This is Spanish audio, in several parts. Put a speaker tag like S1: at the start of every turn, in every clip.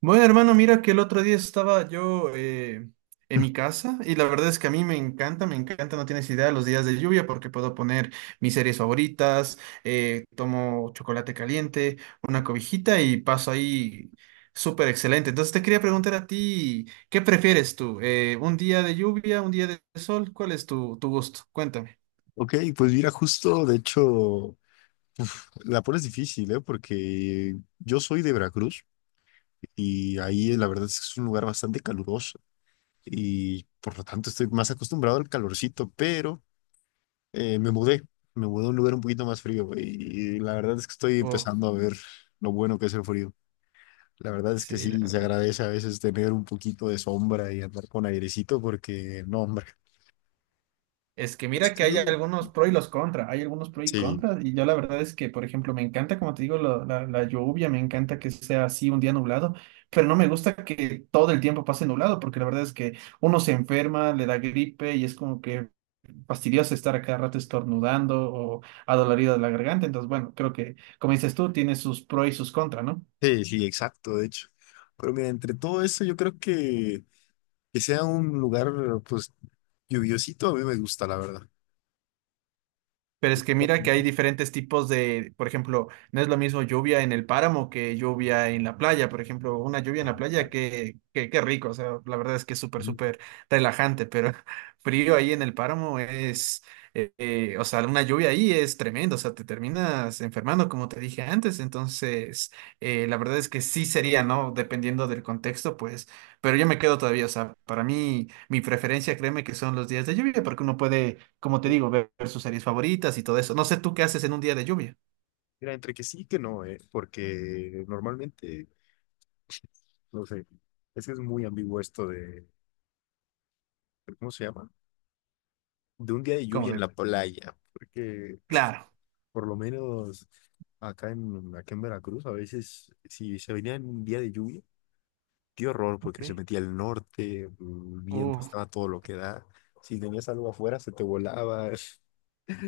S1: Bueno, hermano, mira que el otro día estaba yo en mi casa y la verdad es que a mí me encanta, no tienes idea, los días de lluvia porque puedo poner mis series favoritas, tomo chocolate caliente, una cobijita y paso ahí súper excelente. Entonces te quería preguntar a ti, ¿qué prefieres tú? ¿Un día de lluvia, un día de sol? ¿Cuál es tu gusto? Cuéntame.
S2: Ok, pues mira, justo, de hecho, la pones difícil, ¿eh? Porque yo soy de Veracruz y ahí la verdad es que es un lugar bastante caluroso y por lo tanto estoy más acostumbrado al calorcito, pero eh, me mudé, me mudé a un lugar un poquito más frío y, la verdad es que estoy
S1: Oh,
S2: empezando a ver lo bueno que es el frío. La verdad es que
S1: sí, la
S2: sí, se
S1: verdad.
S2: agradece a veces tener un poquito de sombra y andar con airecito porque, no, hombre,
S1: Es que mira que
S2: así,
S1: hay algunos pro y los contra, hay algunos pro y
S2: sí.
S1: contra, y yo la verdad es que, por ejemplo, me encanta, como te digo, la lluvia, me encanta que sea así un día nublado, pero no me gusta que todo el tiempo pase nublado, porque la verdad es que uno se enferma, le da gripe y es como que fastidioso estar a cada rato estornudando o adolorido de la garganta, entonces bueno, creo que, como dices tú, tiene sus pro y sus contra, ¿no?
S2: Sí, sí, exacto, de hecho. Pero mira, entre todo eso, yo creo que sea un lugar, pues, lluviosito, a mí me gusta, la verdad.
S1: Pero es que mira que hay diferentes tipos de, por ejemplo, no es lo mismo lluvia en el páramo que lluvia en la playa. Por ejemplo, una lluvia en
S2: Ah,
S1: la playa,
S2: claro.
S1: que qué rico. O sea, la verdad es que es súper, súper relajante, pero frío ahí en el páramo es, o sea, una lluvia ahí es tremendo. O sea, te terminas enfermando, como te dije antes. Entonces, la verdad es que sí sería, ¿no? Dependiendo del contexto, pues pero yo me quedo todavía, o sea, para mí, mi preferencia, créeme que son los días de lluvia, porque uno puede, como te
S2: Eh,
S1: digo, ver sus series favoritas y todo eso. No sé tú qué haces en un día de lluvia.
S2: Mira, entre que sí y que no, porque normalmente, no sé, es que es muy ambiguo esto ¿cómo se llama? De un día de
S1: Como
S2: lluvia en
S1: de,
S2: la playa, porque
S1: claro.
S2: por lo menos acá en Veracruz, a veces, si se venía en un día de lluvia, qué horror,
S1: Ok.
S2: porque se metía al norte, el viento
S1: Uh.
S2: estaba todo lo que da. Si tenías algo afuera, se te volaba.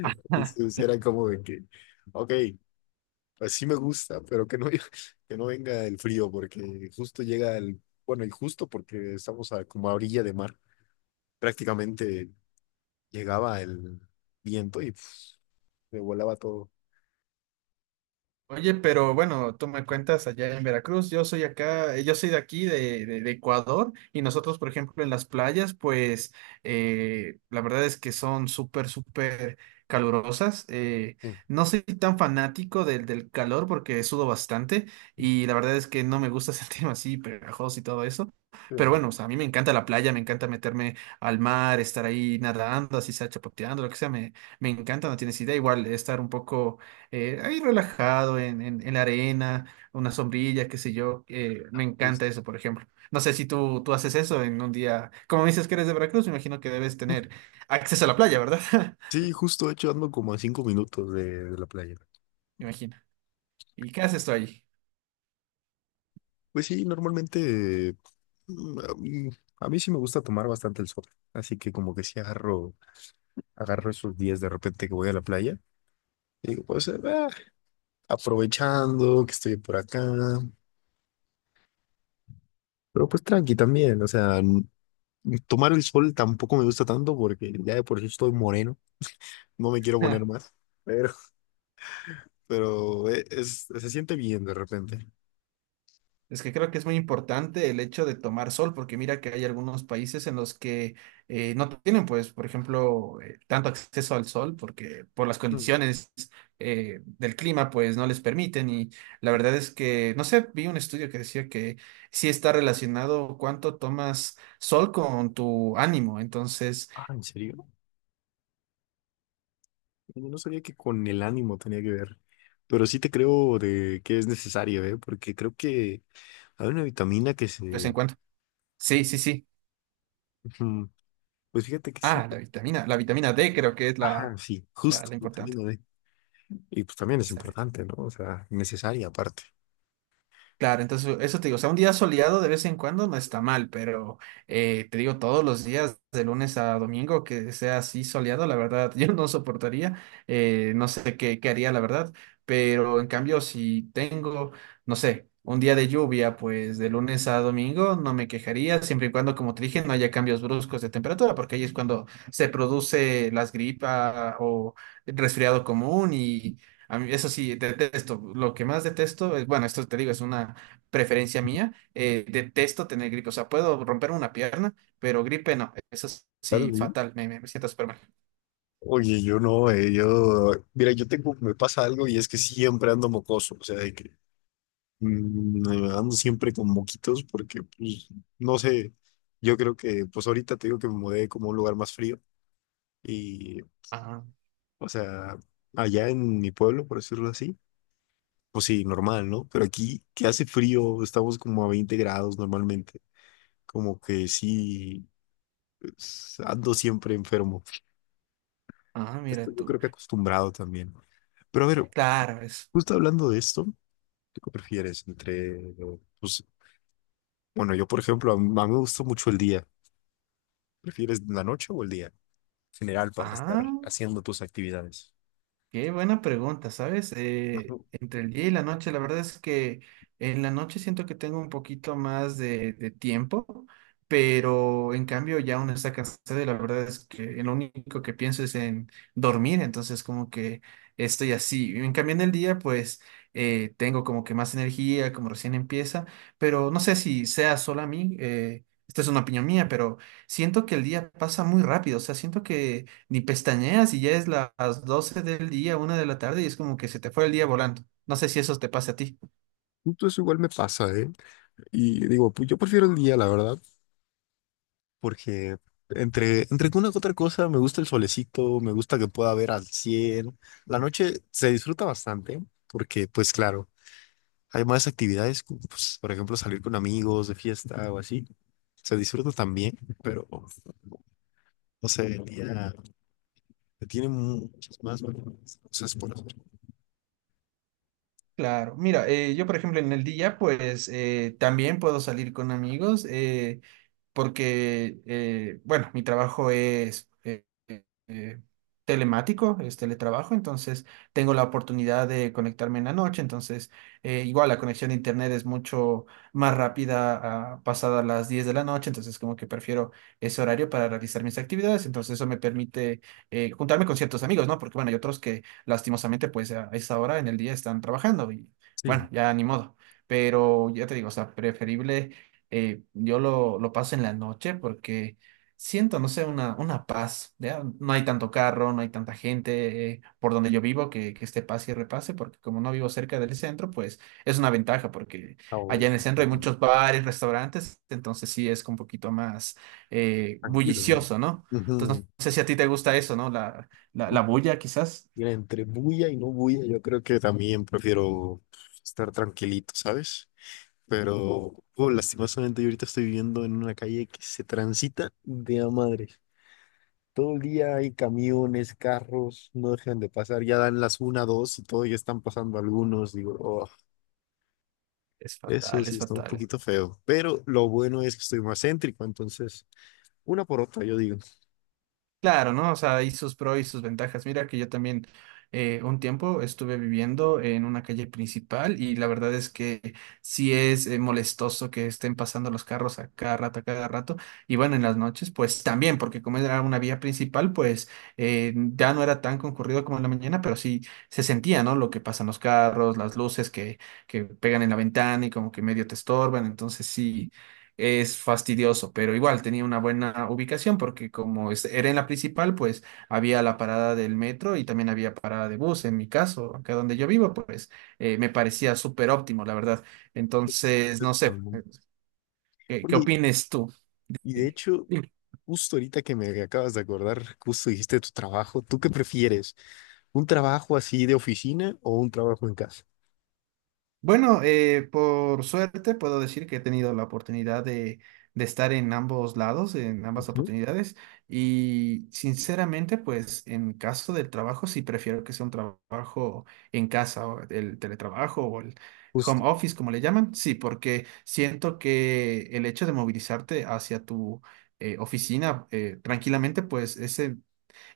S2: Entonces era como de que, ok, así me gusta, pero que no, que no venga el frío, porque justo bueno, y justo porque estamos a, como a orilla de mar, prácticamente llegaba el viento y pf, me volaba todo.
S1: Oye, pero bueno, tú me cuentas allá en Veracruz, yo soy acá, yo soy de aquí, de Ecuador, y nosotros, por ejemplo, en las playas, pues la verdad es que son súper, súper calurosas.
S2: Sí,
S1: No soy tan fanático del calor porque sudo bastante y la verdad es que no me gusta sentirme así pegajoso y todo eso. Pero
S2: sí,
S1: bueno, o sea, a mí me encanta la playa, me encanta meterme al mar, estar ahí nadando, así sea chapoteando, lo que sea, me encanta, no tienes idea, igual estar un poco ahí relajado en, en la arena, una sombrilla, qué sé yo. Me encanta
S2: justo.
S1: eso, por ejemplo. No sé si tú haces eso en un día. Como me dices que eres de Veracruz, me imagino que debes tener acceso a la playa, ¿verdad?
S2: Sí, justo, de hecho, ando como a 5 minutos de la playa.
S1: Me imagino. ¿Y qué haces tú ahí?
S2: Pues sí, normalmente mm, a mm, a mí sí me gusta tomar bastante el sol, así que como que sí agarro esos días de repente que voy a la playa, y digo, pues aprovechando que estoy por acá, pero pues tranqui también, o sea, tomar el sol tampoco me gusta tanto porque ya de por sí estoy moreno, no me quiero poner más, pero, pero se siente bien de repente.
S1: Es que creo que es muy importante el hecho de tomar sol, porque mira que hay algunos países en los que no tienen, pues, por ejemplo, tanto acceso al sol, porque por las
S2: Mm.
S1: condiciones del clima, pues, no les permiten. Y la verdad es que, no sé, vi un estudio que decía que sí está relacionado cuánto tomas sol con tu ánimo. Entonces,
S2: Ah, ¿en serio? Yo no sabía que con el ánimo tenía que ver, pero sí te creo de que es necesario, ¿eh? Porque creo que hay una vitamina que
S1: pues, en
S2: se...
S1: cuanto... Sí, sí, sí.
S2: Ujú. Pues fíjate que sí.
S1: Ah, la vitamina, la vitamina D creo que es
S2: Ajá,
S1: la,
S2: sí,
S1: la,
S2: justo,
S1: la importante.
S2: vitamina D. Y pues también es
S1: ¿Sabes?
S2: importante, ¿no? O sea, necesaria aparte.
S1: Claro, entonces eso te digo, o sea, un día soleado de vez en cuando no está mal, pero te digo, todos los días, de lunes a domingo, que sea así soleado, la verdad, yo no soportaría, no sé qué haría, la verdad, pero en cambio, si tengo, no sé, un día de lluvia, pues de lunes a domingo no me quejaría, siempre y cuando, como te dije, no haya cambios bruscos de temperatura, porque ahí es cuando se produce las gripas o resfriado común y a mí, eso sí, detesto. Lo que más detesto es, bueno, esto te digo, es una preferencia mía. Detesto tener gripe. O sea, puedo romper una pierna, pero gripe no. Eso
S2: Claro,
S1: sí,
S2: sí.
S1: fatal. Me siento súper mal.
S2: Oye, yo no, yo... Mira, yo tengo, me pasa algo y es que siempre ando mocoso, o sea, de que mm, ando siempre con moquitos porque, pues, no sé, yo creo que, pues ahorita te digo que me mudé como a un lugar más frío. Y
S1: Ah,
S2: O sea, allá en mi pueblo, por decirlo así, pues sí, normal, ¿no? Pero aquí, que hace frío, estamos como a 20 grados normalmente. Como que sí, pues, ando siempre enfermo.
S1: mira
S2: Estoy, yo
S1: tú.
S2: creo que acostumbrado también. Pero a ver,
S1: Claro, es.
S2: justo hablando de esto, ¿tú qué prefieres entre, pues, bueno, yo por ejemplo, a mí, me gusta mucho el día. ¿Prefieres la noche o el día? En general, para estar
S1: Ah.
S2: haciendo tus actividades.
S1: Qué buena pregunta, ¿sabes?
S2: Ujú.
S1: Entre el día y la noche, la verdad es que en la noche siento que tengo un poquito más de tiempo, pero en cambio ya uno está cansado y la verdad es que en lo único que pienso es en dormir, entonces como que estoy así. En cambio en el día, pues tengo como que más energía, como recién empieza, pero no sé si sea solo a mí, esta es una opinión mía, pero siento que el día pasa muy rápido, o sea, siento que ni pestañeas y ya es las 12 del día, una de la tarde y es como que se te fue el día volando. No sé si eso te pasa a ti.
S2: Justo eso igual me pasa, ¿eh? Y digo, pues yo prefiero el día, la verdad. Porque entre que una que otra cosa, me gusta el solecito, me gusta que pueda ver al cielo. La noche se disfruta bastante, porque pues claro, hay más actividades, como, pues, por ejemplo, salir con amigos de fiesta o así. Se disfruta también, pero no sé, el día tiene muchas más cosas por hacer.
S1: Claro, mira, yo por ejemplo en el día pues también puedo salir con amigos. Porque, bueno, mi trabajo es telemático, es teletrabajo, entonces tengo la oportunidad de conectarme en la noche, entonces igual la conexión de internet es mucho más rápida a, pasadas las 10 de la noche, entonces como que prefiero ese horario para realizar mis actividades, entonces eso me permite juntarme con ciertos amigos, ¿no? Porque bueno, hay otros que lastimosamente pues a esa hora en el día están trabajando y bueno,
S2: Sí.
S1: ya ni modo. Pero ya te digo, o sea, preferible yo lo paso en la noche porque siento, no sé, una paz. ¿Ya? No hay tanto carro, no hay tanta gente por donde yo vivo que esté pase y repase, porque como no vivo cerca del centro, pues es una ventaja, porque
S2: O
S1: allá en el centro hay muchos bares, restaurantes, entonces sí es un poquito más
S2: tranquilos, ¿no?
S1: bullicioso, ¿no? Entonces
S2: Ujú.
S1: no sé si a ti te gusta eso, ¿no? La
S2: Ujú.
S1: bulla quizás.
S2: Mira, entre bulla y no bulla, yo creo que también prefiero estar tranquilito, ¿sabes? Pero, oh, lastimosamente yo ahorita estoy viviendo en una calle que se transita de a madre. Todo el día hay camiones, carros, no dejan de pasar, ya dan las una, dos y todo, ya están pasando algunos. Digo, oh,
S1: Es
S2: eso
S1: fatal,
S2: sí
S1: es
S2: está un
S1: fatal.
S2: poquito feo. Pero lo bueno es que estoy más céntrico, entonces, una por otra, yo digo.
S1: Claro, ¿no? O sea, y sus pros y sus ventajas. Mira que yo también un tiempo estuve viviendo en una calle principal y la verdad es que sí es molestoso que estén pasando los carros a cada rato, a cada rato. Y bueno, en las noches, pues también, porque como era una vía principal, pues ya no era tan concurrido como en la mañana, pero sí se sentía, ¿no? Lo que pasan los carros, las luces que pegan en la ventana y como que medio te estorban. Entonces sí es fastidioso, pero igual tenía una buena ubicación porque como era en la principal, pues había la parada del metro y también había parada de bus. En mi caso, acá donde yo vivo, pues me parecía súper óptimo, la verdad. Entonces,
S2: Eso
S1: no sé,
S2: también.
S1: ¿qué, qué
S2: Oye,
S1: opines tú?
S2: y de hecho,
S1: Dime.
S2: justo ahorita que me acabas de acordar, justo dijiste tu trabajo, ¿tú qué prefieres? ¿Un trabajo así de oficina o un trabajo en casa?
S1: Bueno, por suerte puedo decir que he tenido la oportunidad de estar en ambos lados, en ambas
S2: Ujú,
S1: oportunidades, y sinceramente, pues en caso del trabajo, sí prefiero que sea un trabajo en casa, o el teletrabajo o el
S2: justo.
S1: home office, como le llaman, sí, porque siento que el hecho de movilizarte hacia tu oficina tranquilamente, pues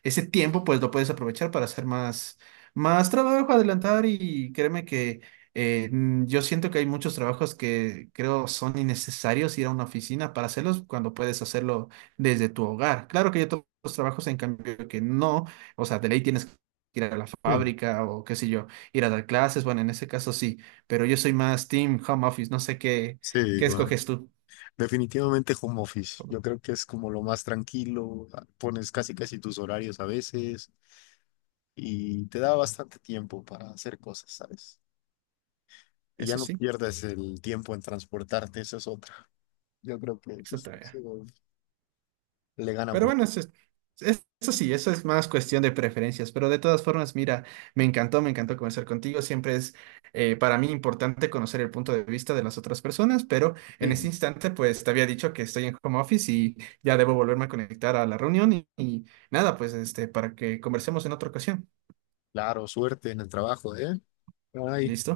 S1: ese tiempo pues lo puedes aprovechar para hacer más, más trabajo, adelantar y créeme que yo siento que hay muchos trabajos que creo son innecesarios ir a una oficina para hacerlos cuando puedes hacerlo desde tu hogar. Claro que hay otros trabajos en cambio que no, o sea, de ley tienes que ir a la
S2: Sí.
S1: fábrica o qué sé yo, ir a dar clases, bueno, en ese caso sí, pero yo soy más team home office, no sé qué,
S2: Sí,
S1: qué
S2: igual.
S1: escoges tú.
S2: Definitivamente home office. Yo creo que es como lo más tranquilo. Pones casi casi tus horarios a veces y te da bastante tiempo para hacer cosas, ¿sabes? Y ya
S1: Eso
S2: no
S1: sí,
S2: pierdes el tiempo en transportarte, eso es otra. Yo creo que
S1: eso te
S2: pues,
S1: veo.
S2: eso le gana
S1: Pero
S2: por...
S1: bueno, eso, eso sí, eso es más cuestión de preferencias, pero de todas formas, mira, me encantó conversar contigo. Siempre es para mí importante conocer el punto de vista de las otras personas, pero en este
S2: Sí,
S1: instante, pues te había dicho que estoy en home office y ya debo volverme a conectar a la reunión y nada, pues este, para que conversemos en otra ocasión.
S2: claro, suerte en el trabajo, ¿eh? Ay.
S1: ¿Listo?